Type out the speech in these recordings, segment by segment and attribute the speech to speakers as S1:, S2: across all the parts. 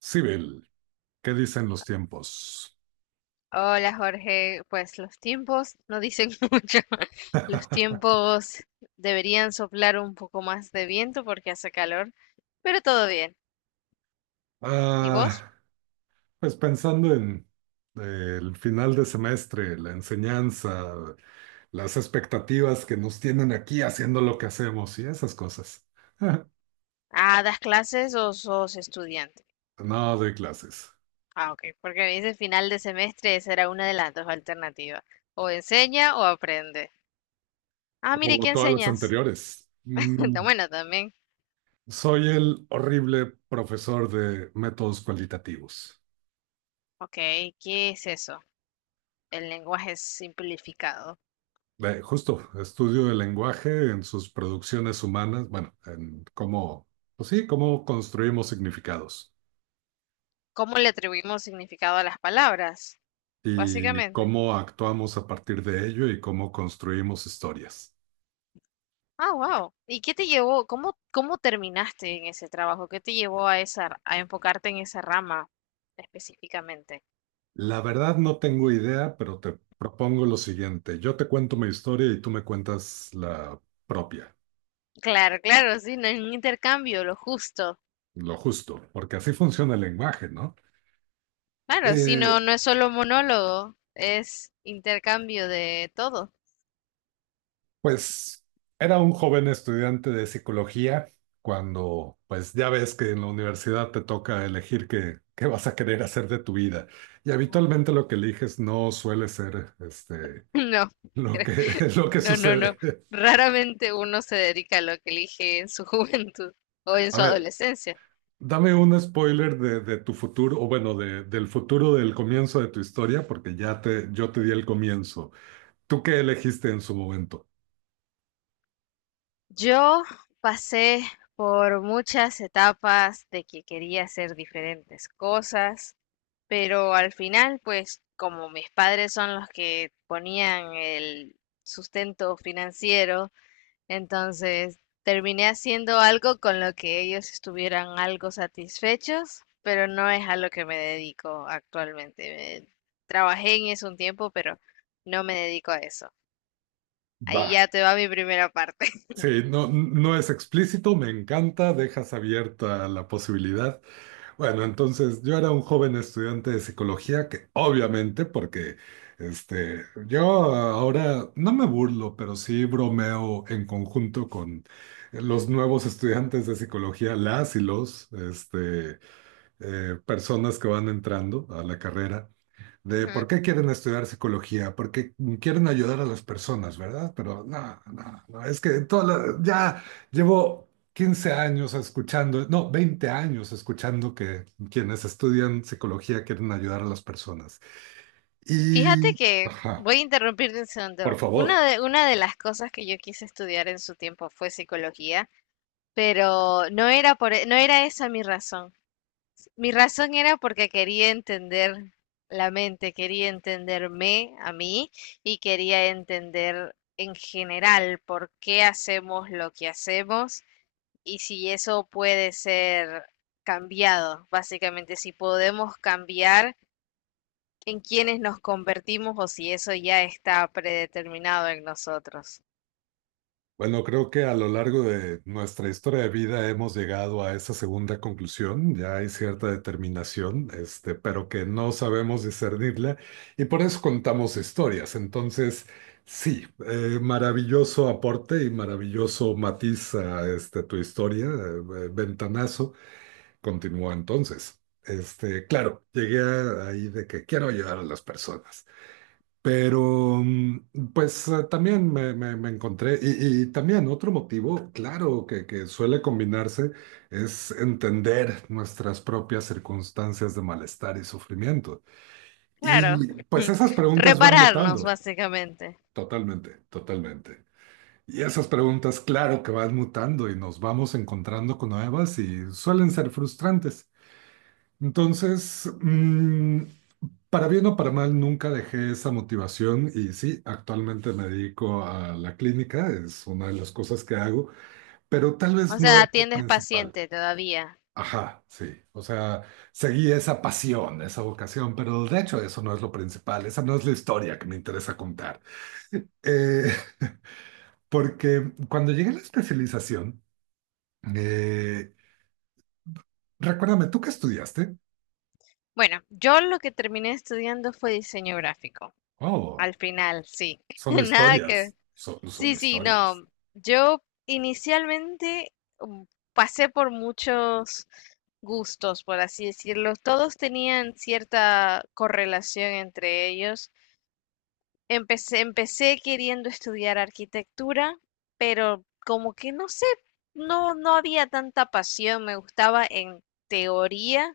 S1: Sibyl, ¿qué dicen los tiempos?
S2: Hola Jorge, pues los tiempos no dicen mucho. Los tiempos deberían soplar un poco más de viento porque hace calor, pero todo bien. ¿Y vos?
S1: Ah, pues pensando en el final de semestre, la enseñanza, las expectativas que nos tienen aquí haciendo lo que hacemos y esas cosas.
S2: Ah, ¿das clases o sos estudiante?
S1: No doy clases,
S2: Ah, ok, porque me dice final de semestre, esa era una de las dos alternativas. O enseña o aprende. Ah, mire,
S1: o
S2: ¿qué
S1: todas las
S2: enseñas?
S1: anteriores.
S2: Está bueno, también.
S1: Soy el horrible profesor de métodos cualitativos.
S2: Ok, ¿qué es eso? El lenguaje simplificado.
S1: Justo, estudio del lenguaje en sus producciones humanas, bueno, en cómo, pues sí, cómo construimos significados
S2: ¿Cómo le atribuimos significado a las palabras?
S1: y
S2: Básicamente.
S1: cómo actuamos a partir de ello y cómo construimos historias.
S2: Ah, wow. ¿Y qué te llevó? ¿¿Cómo terminaste en ese trabajo? ¿Qué te llevó a esa, a enfocarte en esa rama específicamente?
S1: La verdad no tengo idea, pero te propongo lo siguiente. Yo te cuento mi historia y tú me cuentas la propia,
S2: Claro, claro, sí, no es un intercambio, lo justo.
S1: lo justo, porque así funciona el lenguaje, ¿no?
S2: Claro, sí,
S1: Eh,
S2: no, no es solo monólogo, es intercambio de todo.
S1: Pues era un joven estudiante de psicología cuando, pues ya ves que en la universidad te toca elegir qué vas a querer hacer de tu vida. Y habitualmente lo que eliges no suele ser
S2: No,
S1: lo
S2: cre-
S1: que, lo que
S2: no, no, no.
S1: sucede.
S2: Raramente uno se dedica a lo que elige en su juventud o en
S1: A
S2: su
S1: ver,
S2: adolescencia.
S1: dame un spoiler de tu futuro, o bueno, de, del futuro del comienzo de tu historia, porque yo te di el comienzo. ¿Tú qué elegiste en su momento?
S2: Yo pasé por muchas etapas de que quería hacer diferentes cosas, pero al final, pues como mis padres son los que ponían el sustento financiero, entonces terminé haciendo algo con lo que ellos estuvieran algo satisfechos, pero no es a lo que me dedico actualmente. Me- Trabajé en eso un tiempo, pero no me dedico a eso. Ahí
S1: Va.
S2: ya te va mi primera parte.
S1: Sí, no, no es explícito, me encanta, dejas abierta la posibilidad. Bueno, entonces yo era un joven estudiante de psicología que obviamente, porque yo ahora no me burlo, pero sí bromeo en conjunto con los nuevos estudiantes de psicología, las y los personas que van entrando a la carrera de por
S2: Ujú.
S1: qué quieren estudiar psicología, porque quieren ayudar a las personas, ¿verdad? Pero no, no, no, es que ya llevo 15 años escuchando, no, 20 años escuchando que quienes estudian psicología quieren ayudar a las personas.
S2: Fíjate
S1: Y,
S2: que
S1: ajá,
S2: voy a interrumpirte un
S1: por
S2: segundo.
S1: favor.
S2: Una de las cosas que yo quise estudiar en su tiempo fue psicología, pero no era no era esa mi razón. Mi razón era porque quería entender la mente, quería entenderme a mí y quería entender en general por qué hacemos lo que hacemos y si eso puede ser cambiado, básicamente, si podemos cambiar en quienes nos convertimos o si eso ya está predeterminado en nosotros.
S1: Bueno, creo que a lo largo de nuestra historia de vida hemos llegado a esa segunda conclusión, ya hay cierta determinación, pero que no sabemos discernirla y por eso contamos historias. Entonces, sí, maravilloso aporte y maravilloso matiz a este, tu historia, ventanazo. Continúa entonces. Claro, llegué ahí de que quiero ayudar a las personas. Pero, pues también me encontré, y también otro motivo, claro, que suele combinarse es entender nuestras propias circunstancias de malestar y sufrimiento.
S2: Claro,
S1: Y pues esas preguntas van
S2: repararnos
S1: mutando,
S2: básicamente.
S1: totalmente, totalmente. Y esas preguntas, claro que van mutando y nos vamos encontrando con nuevas y suelen ser frustrantes. Entonces, para bien o para mal, nunca dejé esa motivación y sí, actualmente me dedico a la clínica, es una de las cosas que hago, pero tal
S2: O
S1: vez no
S2: sea,
S1: es lo
S2: ¿atiendes
S1: principal.
S2: paciente todavía?
S1: Ajá, sí, o sea, seguí esa pasión, esa vocación, pero de hecho eso no es lo principal, esa no es la historia que me interesa contar. Eh, Porque cuando llegué a la especialización, eh, recuérdame, ¿tú qué estudiaste?
S2: Bueno, yo lo que terminé estudiando fue diseño gráfico.
S1: Oh,
S2: Al final, sí.
S1: son
S2: Nada que...
S1: historias, son
S2: Sí, sí,
S1: historias.
S2: no. Yo inicialmente mm, pasé por muchos gustos, por así decirlo. Todos tenían cierta correlación entre ellos. Empecé queriendo estudiar arquitectura, pero como que no sé, no, no había tanta pasión, me gustaba en teoría,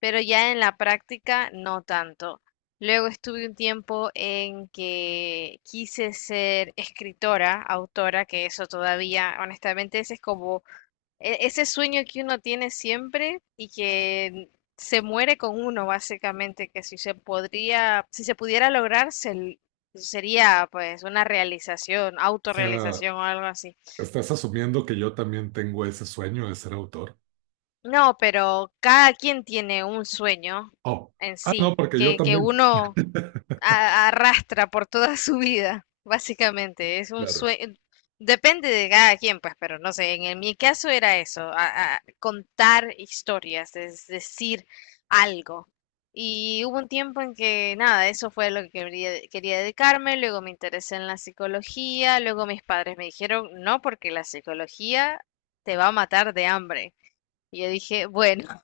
S2: pero ya en la práctica no tanto. Luego estuve un tiempo en que quise ser escritora, autora, que eso todavía, honestamente, ese es como ese sueño que uno tiene siempre y que se muere con uno, básicamente, que si se podría, si se pudiera lograr, sería pues una realización,
S1: O sea,
S2: autorrealización o algo así.
S1: estás asumiendo que yo también tengo ese sueño de ser autor.
S2: No, pero cada quien tiene un sueño
S1: Oh,
S2: en
S1: ah, no,
S2: sí,
S1: porque yo
S2: que
S1: también.
S2: uno arrastra por toda su vida, básicamente. Es un
S1: Claro.
S2: sueño, depende de cada quien, pues, pero no sé, mi caso era eso, a contar historias, es decir, algo. Y hubo un tiempo en que nada, eso fue lo que quería, quería dedicarme, luego me interesé en la psicología, luego mis padres me dijeron, no, porque la psicología te va a matar de hambre. Y yo dije, bueno,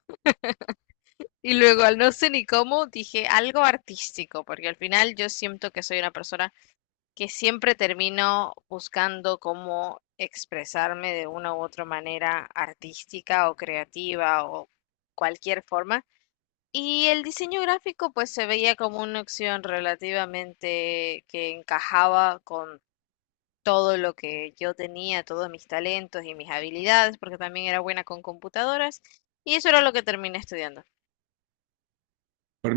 S2: y luego, al no sé ni cómo, dije algo artístico, porque al final yo siento que soy una persona que siempre termino buscando cómo expresarme de una u otra manera artística o creativa o cualquier forma. Y el diseño gráfico pues se veía como una opción relativamente que encajaba con todo lo que yo tenía, todos mis talentos y mis habilidades, porque también era buena con computadoras. Y eso era lo que terminé estudiando.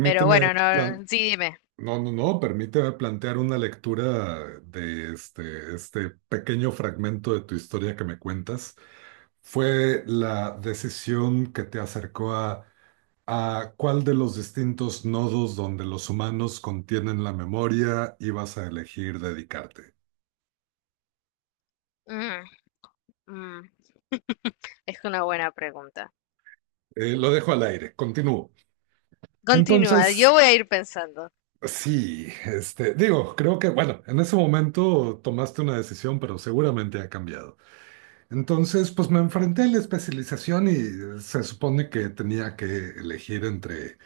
S2: Pero bueno, no, sí, dime.
S1: no, no, no, permíteme plantear una lectura de este pequeño fragmento de tu historia que me cuentas. ¿Fue la decisión que te acercó a cuál de los distintos nodos donde los humanos contienen la memoria ibas a elegir dedicarte?
S2: Mm, mm. Es una buena pregunta.
S1: Lo dejo al aire, continúo.
S2: Continúa, yo
S1: Entonces,
S2: voy a ir pensando.
S1: sí, digo, creo que, bueno, en ese momento tomaste una decisión, pero seguramente ha cambiado. Entonces, pues me enfrenté a la especialización y se supone que tenía que elegir entre,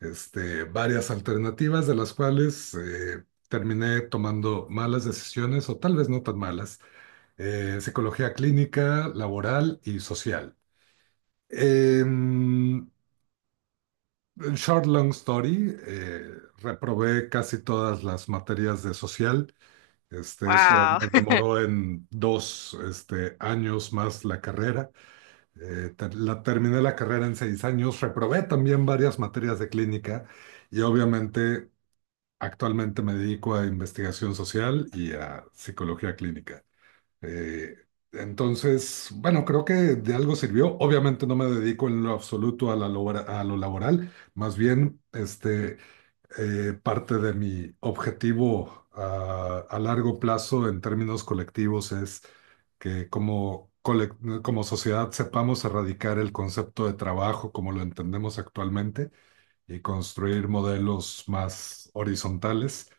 S1: varias alternativas, de las cuales terminé tomando malas decisiones o tal vez no tan malas, psicología clínica, laboral y social. Em, short long story, reprobé casi todas las materias de social. Eso
S2: Wow.
S1: me demoró en dos años más la carrera. Terminé la carrera en 6 años, reprobé también varias materias de clínica y obviamente actualmente me dedico a investigación social y a psicología clínica. Eh, entonces, bueno, creo que de algo sirvió. Obviamente no me dedico en lo absoluto a lo laboral, más bien parte de mi objetivo a largo plazo en términos colectivos es que como sociedad sepamos erradicar el concepto de trabajo como lo entendemos actualmente y construir modelos más horizontales.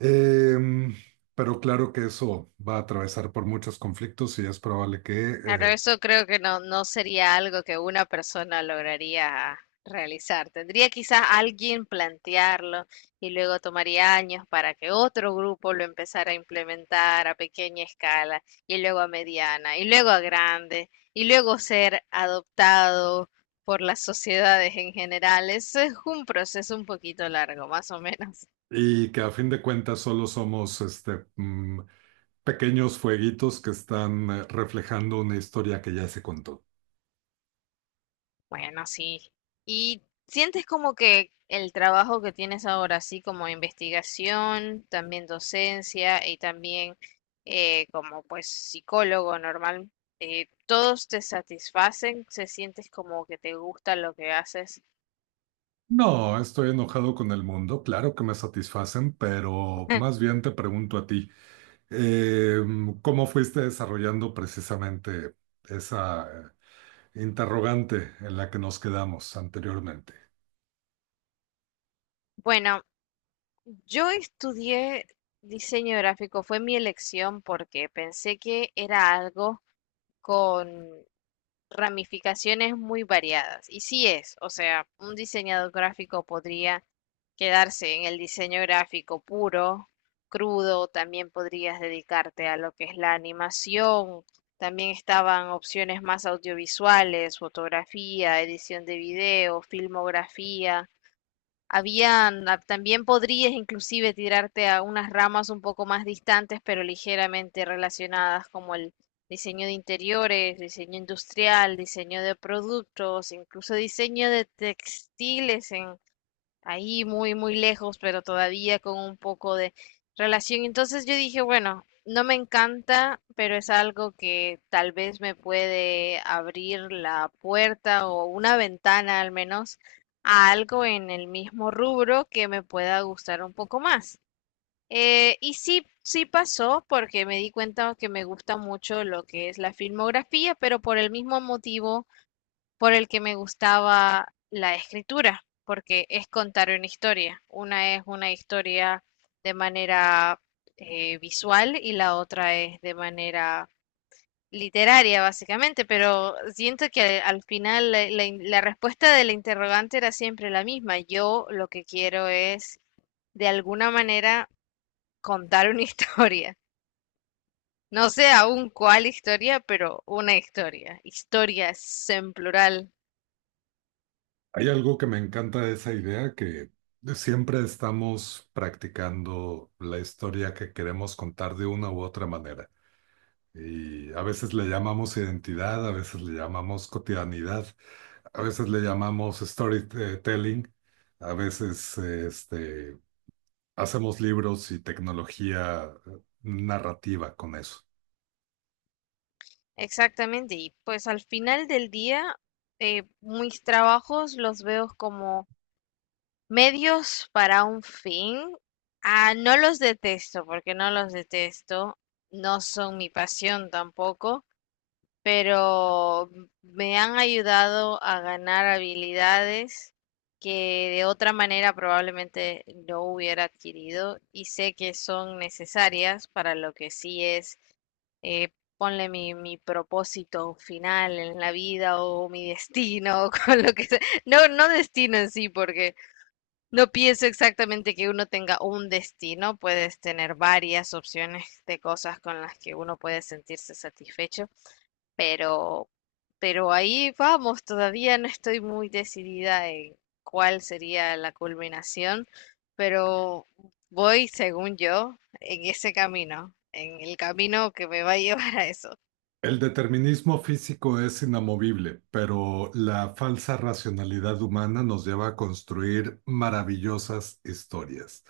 S1: Em, pero claro que eso va a atravesar por muchos conflictos y es probable que
S2: Claro, eso creo que no, no sería algo que una persona lograría realizar. Tendría quizás alguien plantearlo y luego tomaría años para que otro grupo lo empezara a implementar a pequeña escala y luego a mediana y luego a grande y luego ser adoptado por las sociedades en general. Eso es un proceso un poquito largo, más o menos.
S1: Y que a fin de cuentas solo somos pequeños fueguitos que están reflejando una historia que ya se contó.
S2: Bueno, sí. ¿Y sientes como que el trabajo que tienes ahora, así como investigación, también docencia y también como pues psicólogo normal, todos te satisfacen? ¿Se sientes como que te gusta lo que haces?
S1: No, estoy enojado con el mundo, claro que me satisfacen, pero más bien te pregunto a ti, eh, ¿cómo fuiste desarrollando precisamente esa interrogante en la que nos quedamos anteriormente?
S2: Bueno, yo estudié diseño gráfico, fue mi elección porque pensé que era algo con ramificaciones muy variadas. Y sí es, o sea, un diseñador gráfico podría quedarse en el diseño gráfico puro, crudo, también podrías dedicarte a lo que es la animación, también estaban opciones más audiovisuales, fotografía, edición de video, filmografía. Habían, ah, también podrías inclusive tirarte a unas ramas un poco más distantes, pero ligeramente relacionadas, como el diseño de interiores, diseño industrial, diseño de productos, incluso diseño de textiles en ahí muy, muy lejos, pero todavía con un poco de relación. Entonces yo dije, bueno, no me encanta, pero es algo que tal vez me puede abrir la puerta o una ventana al menos a algo en el mismo rubro que me pueda gustar un poco más. Y sí, sí pasó porque me di cuenta que me gusta mucho lo que es la filmografía, pero por el mismo motivo por el que me gustaba la escritura, porque es contar una historia. Una es una historia de manera visual y la otra es de manera literaria, básicamente, pero siento que al final la respuesta del interrogante era siempre la misma. Yo lo que quiero es, de alguna manera, contar una historia. No sé aún cuál historia, pero una historia. Historias en plural.
S1: Hay algo que me encanta de esa idea, que siempre estamos practicando la historia que queremos contar de una u otra manera. Y a veces le llamamos identidad, a veces le llamamos cotidianidad, a veces le llamamos storytelling, a veces hacemos libros y tecnología narrativa con eso.
S2: Exactamente, y pues al final del día, mis trabajos los veo como medios para un fin. Ah, no los detesto, porque no los detesto, no son mi pasión tampoco, pero me han ayudado a ganar habilidades que de otra manera probablemente no hubiera adquirido y sé que son necesarias para lo que sí es, eh, ponle mi propósito final en la vida o mi destino, o con lo que sea. No, no destino en sí, porque no pienso exactamente que uno tenga un destino, puedes tener varias opciones de cosas con las que uno puede sentirse satisfecho, pero, pero ahí vamos, todavía no estoy muy decidida en cuál sería la culminación, pero voy, según yo, en ese camino, en el camino que me va a llevar a eso.
S1: El determinismo físico es inamovible, pero la falsa racionalidad humana nos lleva a construir maravillosas historias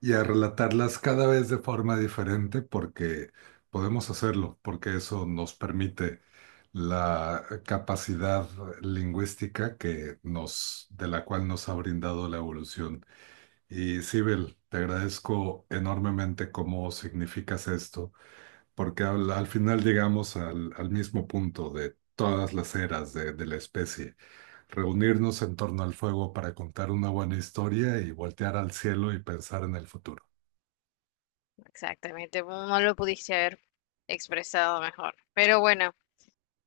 S1: y a relatarlas cada vez de forma diferente porque podemos hacerlo, porque eso nos permite la capacidad lingüística de la cual nos ha brindado la evolución. Y Sibel, te agradezco enormemente cómo significas esto porque al final llegamos al mismo punto de todas las eras de la especie. Reunirnos en torno al fuego para contar una buena historia y voltear al cielo y pensar en el futuro,
S2: Exactamente, no no lo pudiste haber expresado mejor. Pero bueno,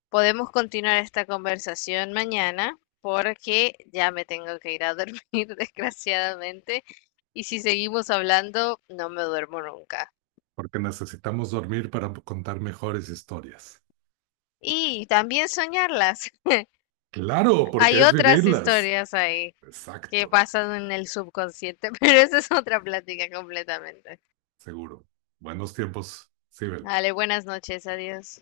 S2: podemos continuar esta conversación mañana porque ya me tengo que ir a dormir, desgraciadamente, y si seguimos hablando, no me duermo nunca.
S1: porque necesitamos dormir para contar mejores historias.
S2: Y también soñarlas.
S1: Claro, porque
S2: Hay
S1: es
S2: otras
S1: vivirlas.
S2: historias ahí que
S1: Exacto,
S2: pasan en el subconsciente, pero esa es otra plática completamente.
S1: seguro. Buenos tiempos, sí,
S2: Dale, buenas noches, adiós.